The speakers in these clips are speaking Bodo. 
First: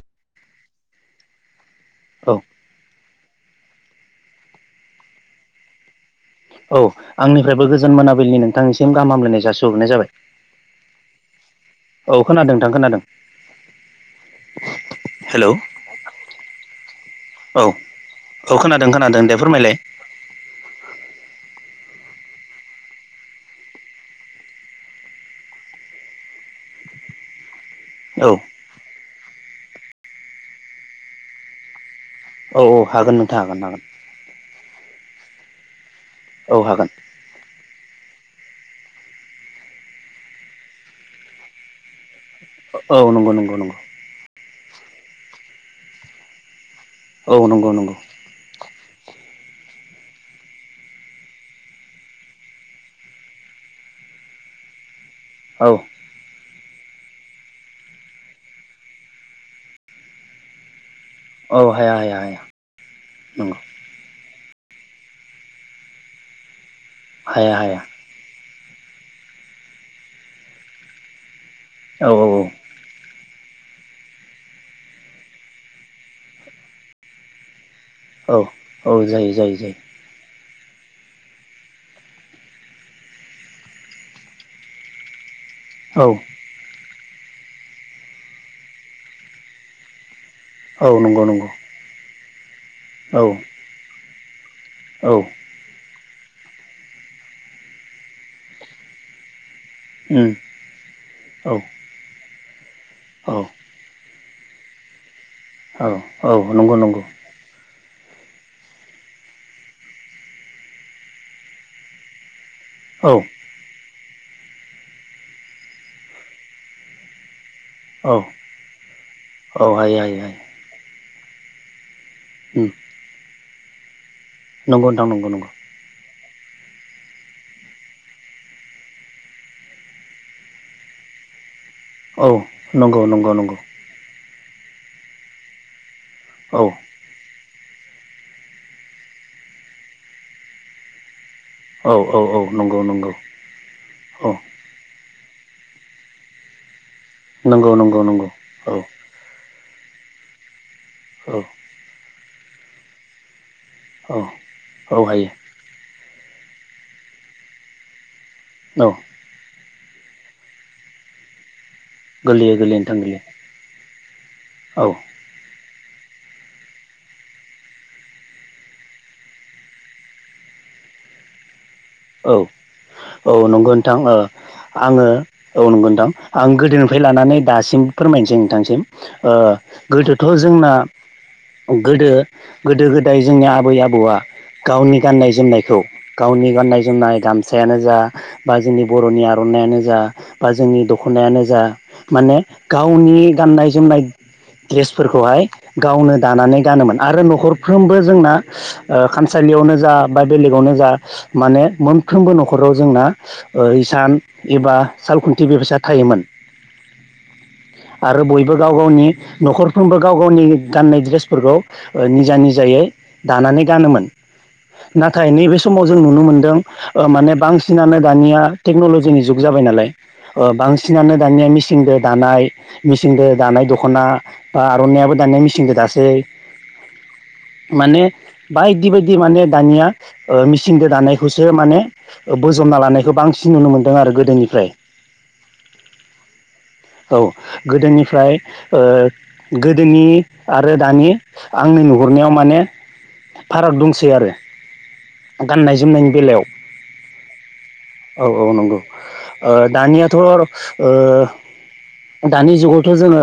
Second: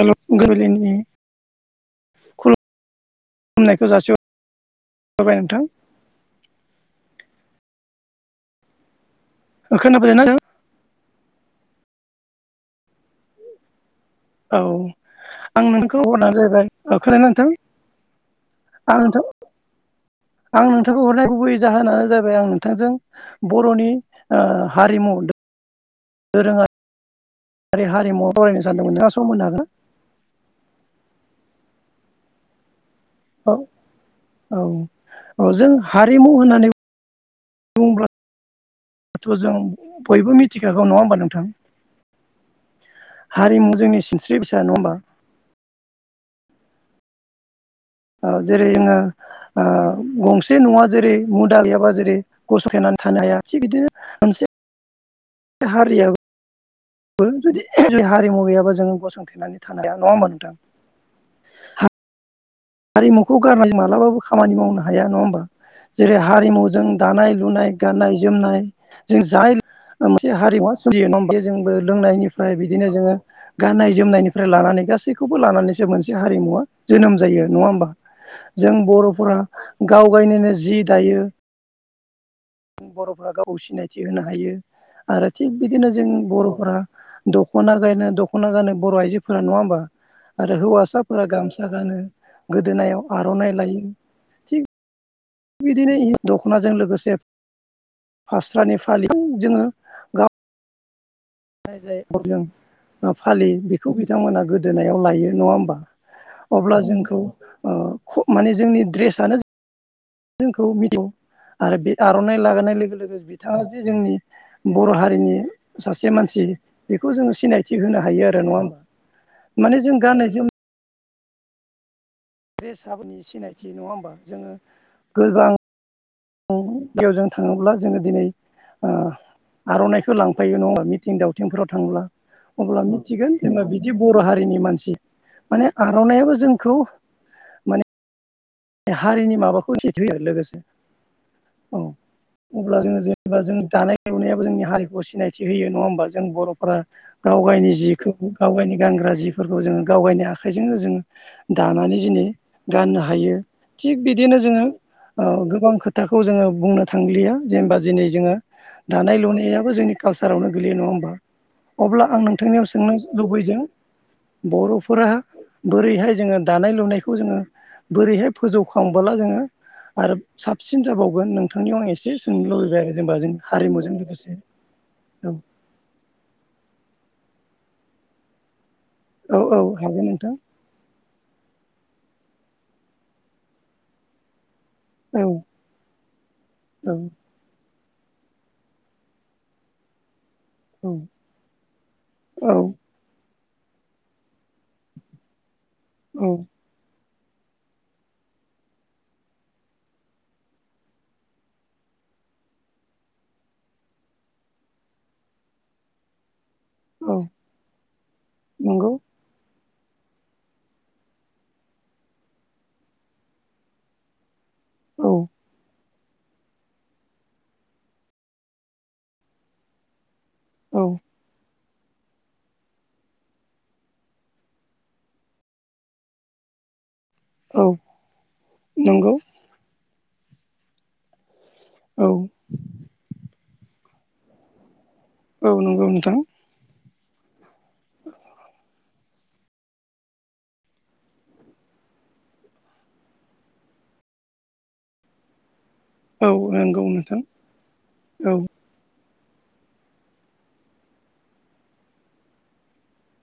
हेल गाबोलिनि औ खनायखौ जासि होरबाय नोंथां। औ आंनिफ्रायबो गोजोन मोनाबिलिनि नोंथांनिसिम गाहाम हामलायनाय जासोहरग्रनाय जाबाय। खोनाबायना नोंथां औ खोनादों नोथां खोनादों। औ हेलौ आं नोंखौ हरना जाहैबाय औ खोनादों नोंथां औ औ खोनादों आं नथां खोनादों दे फोरमायलाय आं नोंथांखौ हरनाय गुबै जाहोनानो जाबाय आं नोंथांजों बरनि ओ हारिमु दोरोंङा आरि औ हारिमु फरायनो सानदोंमोन नोंथाङा सम होनो हागोन। औ औ हागोन नोंथां हागोन हागोन।। अ जों हारिमु औ होननानै हागोन बुंब्ला दाथ जों बयबो मिथिखागौ नङा होमबा नोंथां। औ नंगौ नंगौ हारिमु नंगौ जोंनि सिनस्रि फिसा नङा हमबा। औ नंगौ नंगौ औ जेरै जोङो ओ गंसे नङा जेरै मुदा गैयाबा जेरै गस'थेनानै थानो हाया थिग बिदिनो मोनस औ हारियाबो जुदि हारिमु गैयाबा जोङो गसंथेनानै थानो हाया नङा होमबा नोंथां। औ हाया हाया हाया। हारिमुखौ नंगौ गारनानै मालाबाबो खामानि मावनो हाया नङा होमबा जेरै हारिमु जों दानाय हाया लुनाय हाया गाननाय जोमनाय जों जाय मोनसे हारिमुवा सोलियो नङा। बि जोंबो औ लोंनायनिफ्राय औ बिदिनो जोङो गाननाय जोमनायनिफ्राय लानानै गासैखौबो लानानैसो मोनसे हारिमुवा जोनोम जायो नङा होमबा। औ जों औ जायो बर'फोरा जायो जायो गाव गायनोनो जि दायो बर'फोरा गावखौ सिनायथि होनो हायो आरो। थिग बिदिनो जों औ बर'फोरा दख'ना गायनो दख'ना गानो बर' आइजोफोरा नङा होमबा। आरो औ नंगौ हौवासाफोरा नंगौ गामसा गानो गोदोनायाव औ आर'नाइ लायो थिग औ बिदिनो दख'नाजों लोगोसे फास्रानि फालि जोङो ओम। [unintelligible] औ फालि बेखौ बिथांमोना गोदोनायाव लायो। नङा होमबा औ औ नंगौ अब्ला नंगौ जोंखौ ओ माने जोंनि ड्रेसानो जोंखौ आरो बे आर'नाइ लागोन। होनाय लोगो औ लोगो बिथाङा जे जोंनि बर' हारिनि सासे मानसि बेखौ जोङो सिनाय थि होनो औ हायो आरो नङा होमा औ माने हायो जों हायो गाननाय हायो जोमनाय उम रेसाबनि सिनायथि नङा होमबा जोङो नंगौ नोंथां नंगौ नंगौ गोबां गेयावजों थाङोब्ला जोङो दिनै ओ आर'नाइखौ लांफायो नङा होमबा मिथिं दावथिंफ्राव थांब्ला औ अब्ला नंगौ नंगौ मिथिगोन नंगौ जोङो बिदि बर' हारिनि मानसि माने आर'नायइाबो औ जोंखौ माने हारिनि माबाखौ [unintelligible] लोगोसे औ औ अब्ला नंगौ जोङो नंगौ जेनेबा जों दानाय औ लुनायाबो जोंनि हारिखौ सिनायथि थिहोयो नङा होमबा जों बर'फोरा गाव गायनि नंगौ नंगौ जिखौ नंगौ गाव औ गायनि गानग्रा जिफोरखौ जोङो गावगायनाय आखाइजोंनो जोंङो औ दानानै दिनै गाननो हायो। थिग औ बिदिनो जोङो औ हायो गोबां खोथाखौ जोङो बुंनो थांलिया जेनेबा दिनै जोङो औ दानाय लुनायाबो जोंनि कालसारावनो गोग्लैयो नङा होमबा अब्ला आं गोरलैयो नोंथांनियाव गोरलैयो सोंनो नोंथां गोरलैयो लुबैदों बर'फोरा बोरैहाय जोङो दानाय लुनायखौ जोङो बोरैहाय फोजौखांबोला जोङो आरो साबसिन जाबावगोन नोंथांनियाव आं एसे औ सोंनो लुबैबाय आरो जेनेबा जों औ औ नंगौ नोंथां हारिमुजों ओ लोगोसे आङो औ नंगोनोंथां आं गोदोनिफ्राय लानानै दासिम फोरमायनोसै नोंथांसिम औ औ हागोन गोदोथ' नोंथां जोंना गोदो गोदो गोदाय जोंनि आबै आबौआ गावनि औ गाननाय जोमनायखौ गावनि गाननाय औ जोमनाय दामसायानो जा बा जोंनि बर'नि आर'नानायइानो जा बा जोंनि दख'नायानो जा माने औ गावनि गाननाय जोमनाय दड्रेसफोरखौहाय गावनो औ दानानै गानोमोन आरो न'खरफ्रोमबो जोंना खामसालियावनो जा बा बेलेगावनो जा माने मोनफ्रोमबो न'खराव जोंना इसान एबा साल खुन्थि बेबसा थायोमोन। औ आरो बयबो गाव नंगौ गावनि न'खर -फ्रोमबो गाव गावनि गाननाय दड्रेसफोरखौ निजा निजायै दानानै गानोमोन औ नाथाय नैबे समाव जों नुनो मोनदों माने बांसिनानो दानिया टेक्नलजिनि जुग जाबाय नालाय औ बांसिनानो दानिया मिसिनजों मिसिनजों दानाय मेसिनजों दानाय दख'ना बा आर'नाय आ बो दानाया मेसिनजों दासै औ माने बायदि बायदि नंगौ माने दानिया ओ मेसिनजों दानाय सो माने औ बोजबना लानायखौ बांसिन नुनो मोन्दों आरो गोदोनिफ्राय औ नंगौ नोंथां। औ गोदोनिफ्राय ओ गोदोनि आरो दानि आं नुहरनायाव माने फाराग दंसै आरो गाननाय जोमनाय औ बेलायाव नंगौ नोंथां औ औ नंगौ ओ दानियाथ' ओ दानि जुगावथ' जोङो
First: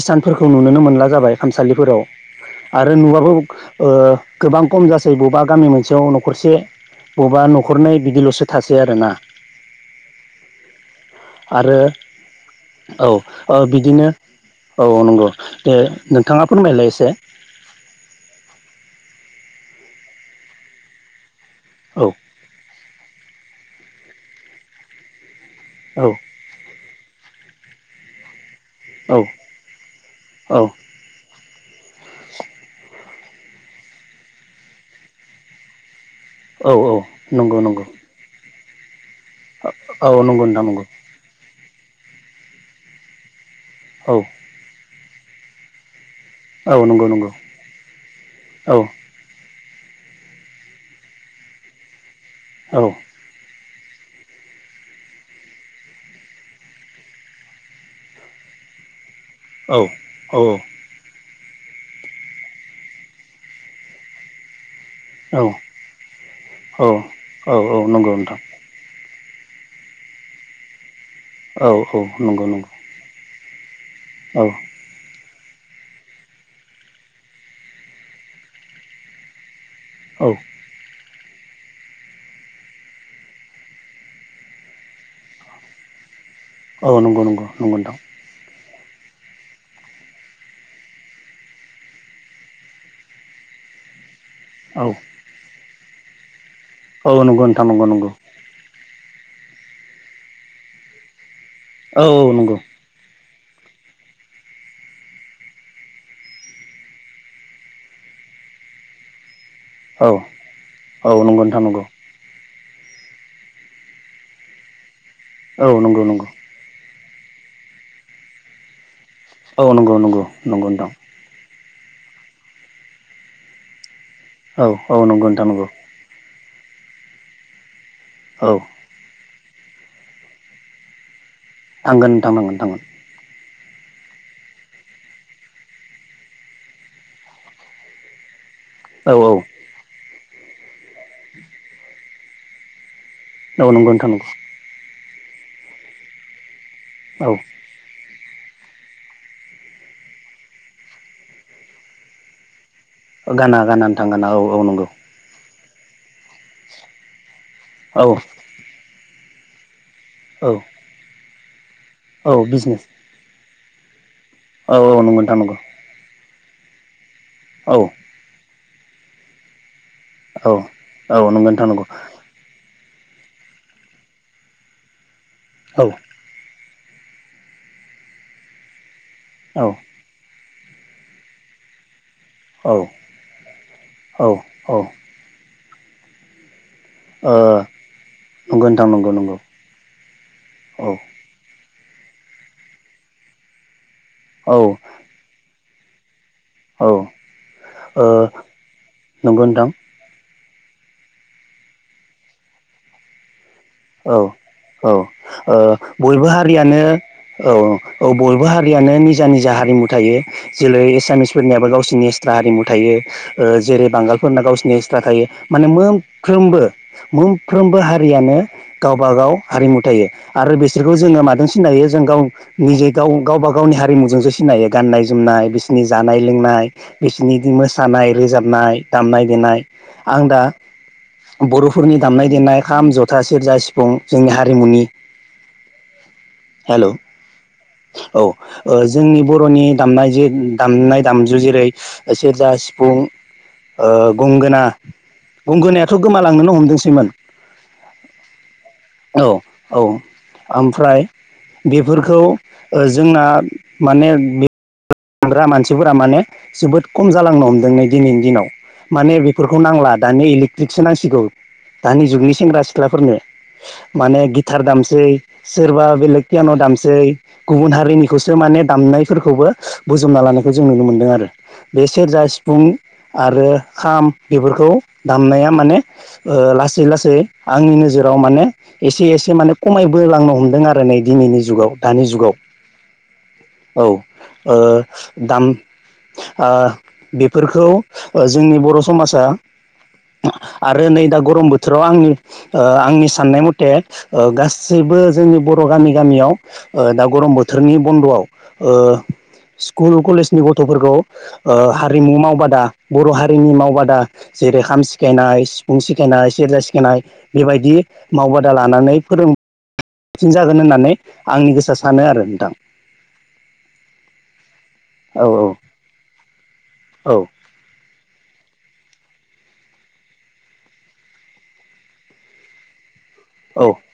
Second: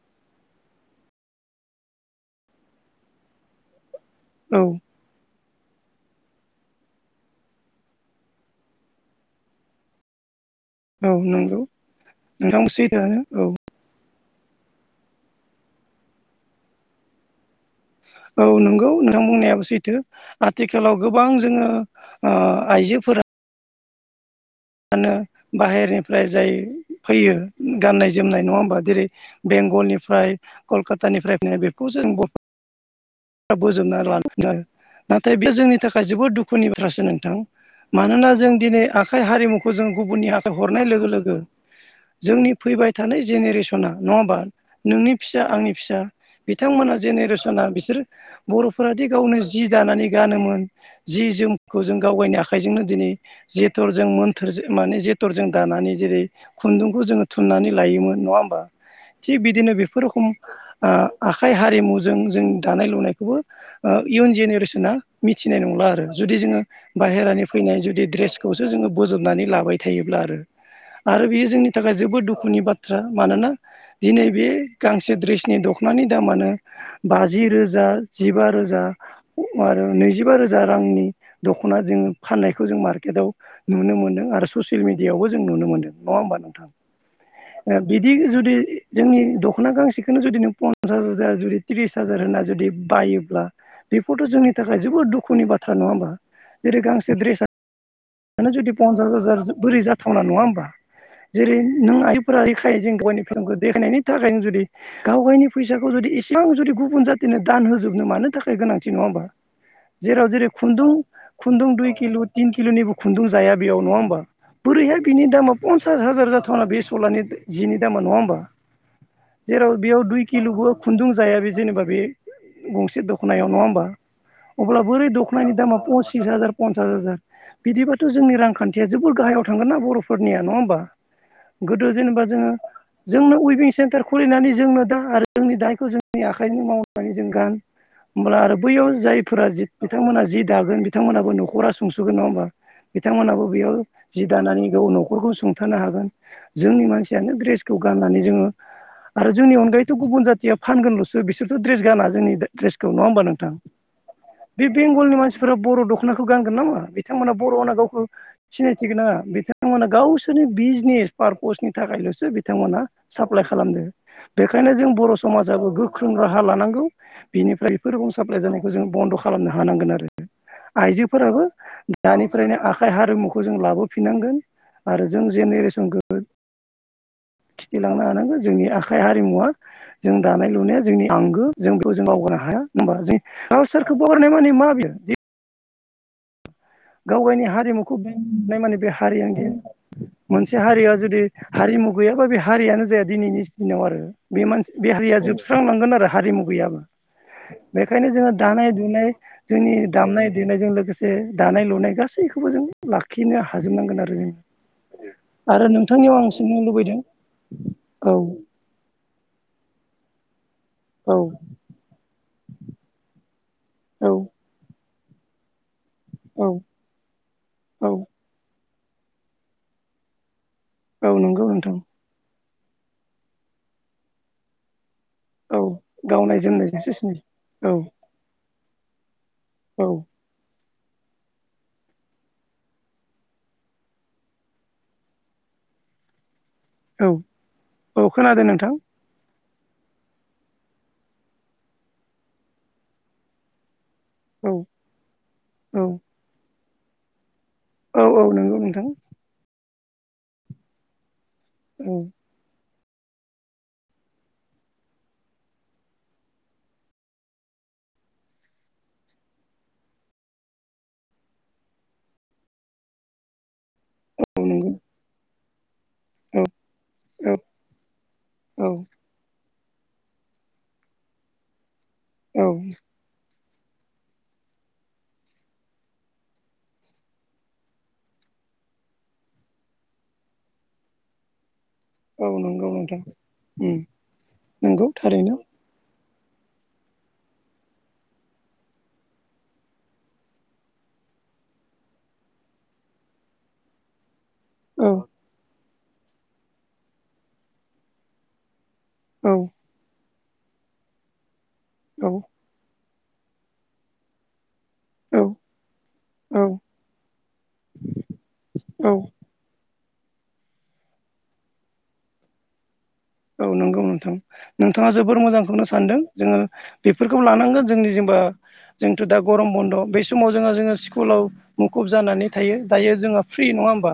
इसानफोरखौ नुुनोनो मोनला जाबाय खामसालिफोराव आरो नुबाबो ओ औ गोबां खम जासै बबेबा गामि मोनसेयाव न'खरसे बबेबा न'खर नै बिदिल'सो थासै आरोना। औ नंगौ आरो नोंथां औ सैथोआनो औ बिदिनो औ नंगौ दे नोंथाङा फोरमायलाय एसे औ नंगौ नोंथां बुंनायाबो सैथो आथिखालाव गोबां जोङो औ आइजोफोरा मानो औ बाहेरनिफ्राय जाय फैयो गाननाय जोमनाय नङा- बा जेरै औ बेंगलनिफ्राय औ कलकातानिफ्राय फैनाय बेखौ जों बोजोबनानै लायो नाथाय बे जोंनि थाखाय जोबोद दुखुनि औ औ बाथ्रासो नोंथां नंगौ नंगौ मानोना जों दिनै आखाइ हारिमु- खौ जों औ गुबुननि नंगौ हाथाय नोंथां नंगौ हरनाय लोगो लोगो जोंनि फैबाय थानाय जेनेरेसन सना औ नङाबा नोंनि फिसा आंनि फिसा औ बिथांमोना नंगौ नंगौ जेनेरेसना बिसोर औ बर'फोराद गावनो जि दानानै गानोमोन जि जोमखौ जों गावगायनो आखाइ औ जोंनो दिनै जेथर जों मोन थोरजों माने जेथरजों दानानै जेरै खुन्दुंखौ जोङो थुननानै लायोमोन नङा होमबा थिग बिदिनो औ बेफोर रोखम औ आखाइ हारिमुजों जों दानाय लुनायखौबो इयुन जेनेरेसना मिथिनाय नंला आरो जुदि जोङो औ बाहेरानि औ औ फैनाय जुदि नंगौ नोंथां ड्रेसखौसो जोङो बोजबनानै लाबाय थायोब्ला आरो। आरो बेयो औ जोंनि औ थाखाय जोबोद नंगौ दुखुनि नंगौ बाथ्रा मानोना दिनै औ बे गांसे द्रेस नि दख'नानि दामानो बाजि रोजा जिबा रोजा आरो औ नैजिबा रोजा रांनि दख'ना जोङो फाननायखौ जों मार्केटआव नुनो मोनदों आरो ससियेल मिडियआवबो जों नुनो मोनदों नङा होमबा। औ नंगौ नंगौ नंगौ नोंथां बिदि जुदि जोंनि दख'ना गांसेखौनो जुदि नों पन्सास हाजार जुदि त्रिस हाजार होना जुदि बायोब्ला बे बेथ' जोंनि थाखाय औ जोबोद दुखुनि बाथ्रा नङा होमबा जेरै औ गांसे नंगौ ड्रेसानो नोंथां नंगौ नंगौ। जुदि पन्सास हाजार बोरै जाथावना नङा होमबा। जेरै नों औ औ आइफोरा नंगौ रैखाय जों गावनि खौ देखायनायनि थाखायनो जुदि गाव गावनि फैसाखौ जुदि इसेबां जुदि गुबुन जाथिनो दान होजोबनो मानो थाखाय गोनांथि नङा होनबा औ जेराव जेरै खुुन्दुं औ - नंगौ नोंथां खुुन्दुं नंगौ दुइ किल' तोन किल'नि खुन्दुं जाया बेयाव नङा होमबा बोरैहाय बिनि दामा औ पन्सास नंगौ नंगौ हाजार जाथावना बे सलानि जिनि दामा नङा होमबा जेराव औ नंगौ बेयाव नंगौ दुइ नंगौ किल'बो नोंथां खुन्दुं जाया बे जेनेबा बे गंसे दखनायाव नङा होनबा औ अब्ला औ बोरै नंगौ नोंथां दखनि नंगौ दामा फसिस हाजार पन्सास हाजार बिदिबाथ' जोंनि औ रांखान्थिया जोबोर गाहायाव थांगोन ना बर'फोरनिया नङा होमबा। गोदो थांगोन जेनेबा नोंथां जोङो थांगोन थांगोन जोंनो उइबिं सेन्टार खुलिनानै जोंनो दा आरो जोंनि दायखौ जोंनि आखाइनि मावनानै जों गान होमब्ला आरो बैयाव औ औ जायफोरा जि बिथांमोनहा जि दागोन बिथांमोनाबो न'खरा सुंस'गोन नङा होनबा बिथांमोन हाबो औ बेयाव नंगौ नोंथां जि नंगौ दानानै गाव न'खरखौ सुंथानो हागोन। जोंनि मानसियानो औ दड्रेसखौ गाननानै जोङो। आरो जोंनि अनगायैथ गुबुन जाथिया फानगोनलसो बिसोर ड्रेस गाना जोंनि्रेस। नङा हबा नोंथां गाना गाना नोंथां गाना औ औ बे नंगौ बेंगलनि मानसि। बर' दख' नाखौ गानगोन नामा बिथांमोना बर'होनना गावखौ औ सिनायथिहोगोना होआ बिथांमोना। गावसोरनि औ बिजनेस पार्पसनि। थाखायलसो औ बिथांमोना बिजनेस साप्लाइ खालामदों बेखायनो औ जों औ बर नंगौ नोंथां नंगौ समाजाबो गोख्रों र राहा लानांगौ बिनिफ्राय औ बेफोर रं साप्लाय जानायखौ जों बन्द खालामनो हानांगोन आरो। औ औ नंगौ आइजोफोराबो। नोंथां नंगौ फरायनाय आखाइ हारिमुखौ जों लाबोफिननांगोन आरो जों औ जेनेरेसनखौ। खिथिलांनो हानांगोन जोंनि आखाइ हारिमुवा औ जों दानाय। लुनाया जोंनि आंगो जोंबो जों बावगारनो हाया औ औ हबा जों सोरखौ बावगारनाय ओ माने मा बेयो गाव गावनि हारिमुखौ बेनाय नंगौ माने नोंथां बे नंगौ नंगौ हारियानो मोनसे हारिया औ जुदि हारिमु गैयाबा बे हारियानो जाया दिनैनि दिनाव आरो बे औ मानसि बे हारिया जोबस्रांनांगोन आरो हारिमु गैयाबा औ ओ बेखायनो जोङो दानाय दुनाय नंगौ नोंथां जोंनि दामनाय देनायजों लोगोसे दानाय लुनाय गासैखौबो जों लाखिनो हाजोबनांगोन औ आरो जोंङो औ ओ बयबो हारियानो लुबैदों औ औ बयबो हारियानो निजा निजा हारि हारिमु थायो जेरै औ एसामिसफोरनियाबो गावसिनिस्थ्रा हारिमु थायो। ओ जेरै औ बांगालफोरना गावसिनि एक्सट्रा थायो माने मोनफ्रोम औ फ्रोमबो मोनफ्रोमबो औ हारियानो गावबागाव हारिमु थायो। आरो बिसोरखौ औ जोङो नंगौ माजों नोंथां सिनायो जों गाव निजे गाव गावबा गावनि हारिमुजोंसो सिनायो गाननाय जोमनाय औ बिसोरनि जानाय गावनाय लोंनाय जोमनायजोंसो बिसोरनि सिनायो औ मोसानाय रोजाबनाय दामनायनाय देनाय औ आं दा बरफोरनि दामनाय देनाय खाम जथा सेरजा सिफुं जोंनि हारिमुनि हेलौ औ औ खोनादों नोंथां ओ जोंनि बर'नि दामनाय जे दामनाय दामजु जेरै सेरजा सिफुं ओ औ गंगोना औ गंगोनायाथ गोमालांनोनो हमदोंसैमोन। औ औ नंगौ नोंथां औ औ ओमफ्राय औ बेफोरखौ ओ जोंना माने बे हग्रा मानसिफोरा माने जोबोद खम जालांनो हमदों नै दिनैनि दिनाव। माने बेफोरखौ नांला दानि इलेकट्रिकसो नांसिगौ दानि जुगनि सेंग्रा सिख्लाफोरनो। माने औ गिथार नंगौ दामसै सोरबा बेलेग औ यान दामसै गुबुन हारिनिखौसो माने औ दामनायफोरखौबो बोजबना लानायखौ जों नुनो मोनदों आरो बे सेरजा औ सिफुं आरो खाम बेफोरखौ दामनाया माने लासै लासै आंनि नोजोराव माने एसे एसे माने खमायबो लांनो हमदों आरो नै दिनैनि जुगाव। दानि औ जुगाव नंगौ नोंथां औ ओम। ओ दाम ओ बेफोरखौ जोंनि बर समाजा। आरो नै दा गरम बोथोराव आंनि आंनि साननाय मथे ओ औ गासैबो जोंनि बर गामि गामियाव दा गरम बोथोरनि बन्दआव ओ औ स्कुल कलेजनि गथफोरखौ ओ हारिमु मावबादा बर' हारिनि मावबादा जेरै खाम औ सिखायनाय सिफुं सिखायनाय औ सेरजा सिखायनाय बेबायदि मावबादा औ लानानै फोरों सिन जागोन होननानै आंनि गोसोआ सानो आरो नोंथां। औ नंगौ नोंथां। नोंथाङा जोबोर औ औ मोजांखौनो सानदों जोङो औ बेफोरखौ लानांगोन जोंनि जेनेबा जोंथ दा गरम बन्द बेै समाव जोंहा जोङो स्कुलाव मुखुब जानानै थायो दायो जोंहा फ्रि औ नङा होमबा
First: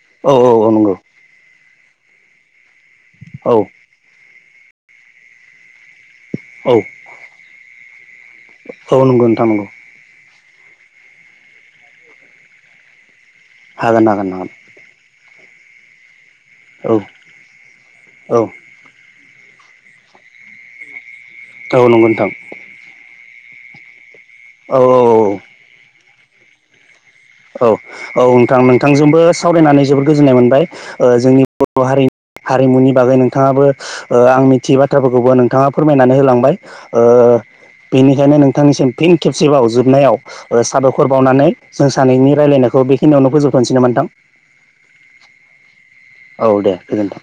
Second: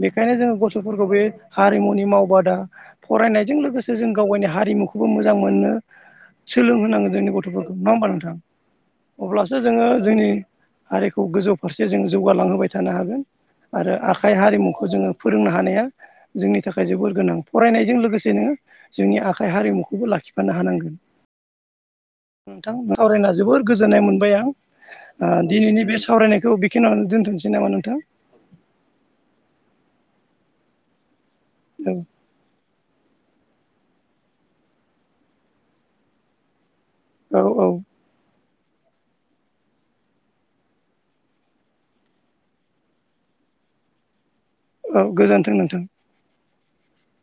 बेनिखायनो औ जोङो औ नंगौ गथ'फोरखौ बे हारिमुनि मावबादा औ जों लोगोसे जों गाव गावनि हारिमुखौबो मोजां मोननो औ सोलोंहोनांगोन जोंनि गथ'फोरखौ ना होमबा नोंथां। औ नंगौ नोंथां अब्लासो नंगौ जोङो जोंनि हारिखौ गोजौ फारसे जोङो जौगालांहोबाय थानो हागोन आरो हागोन हागोन आखाइ हागोन हारिमुखौ जोङो फोरोंनो हानाया जोंनि थाखाय औ जोबोर गोनां फरायनायजों औ लोगोसेनो जोंनि आखाइ हारिमुखौबो लाखिफानो हानांगोन। औ नंगौ नोंथां। जोबोर गोजोननाय मोनबाय औ औ औ आं दिनैनि बे सावरायनायखौ बेखिनिया औ औ नोंथां नोंथांजोंबो सावरायनानै जोबोद गोजोननाय मोनबाय ओ जोंनि बर' औ हारिनि हारिमुनि बागै नों थाङाबो ओ आं मिथियै बाथ्राफोरखौबो नोंथाङा फोरमायनानै होलांबाय। ओ औ औ बेनिखायनो नोंथांनिसिम फिन खेबसेबाव जोबनायाव साबायखर बावनानै जों सानैनि रायलायनायखौ बेखिनियावनो फोजोबथ'नोसैनो नामा नोंथां। औ गोजोनथों नोंथां। औ दे गोजोन्थों।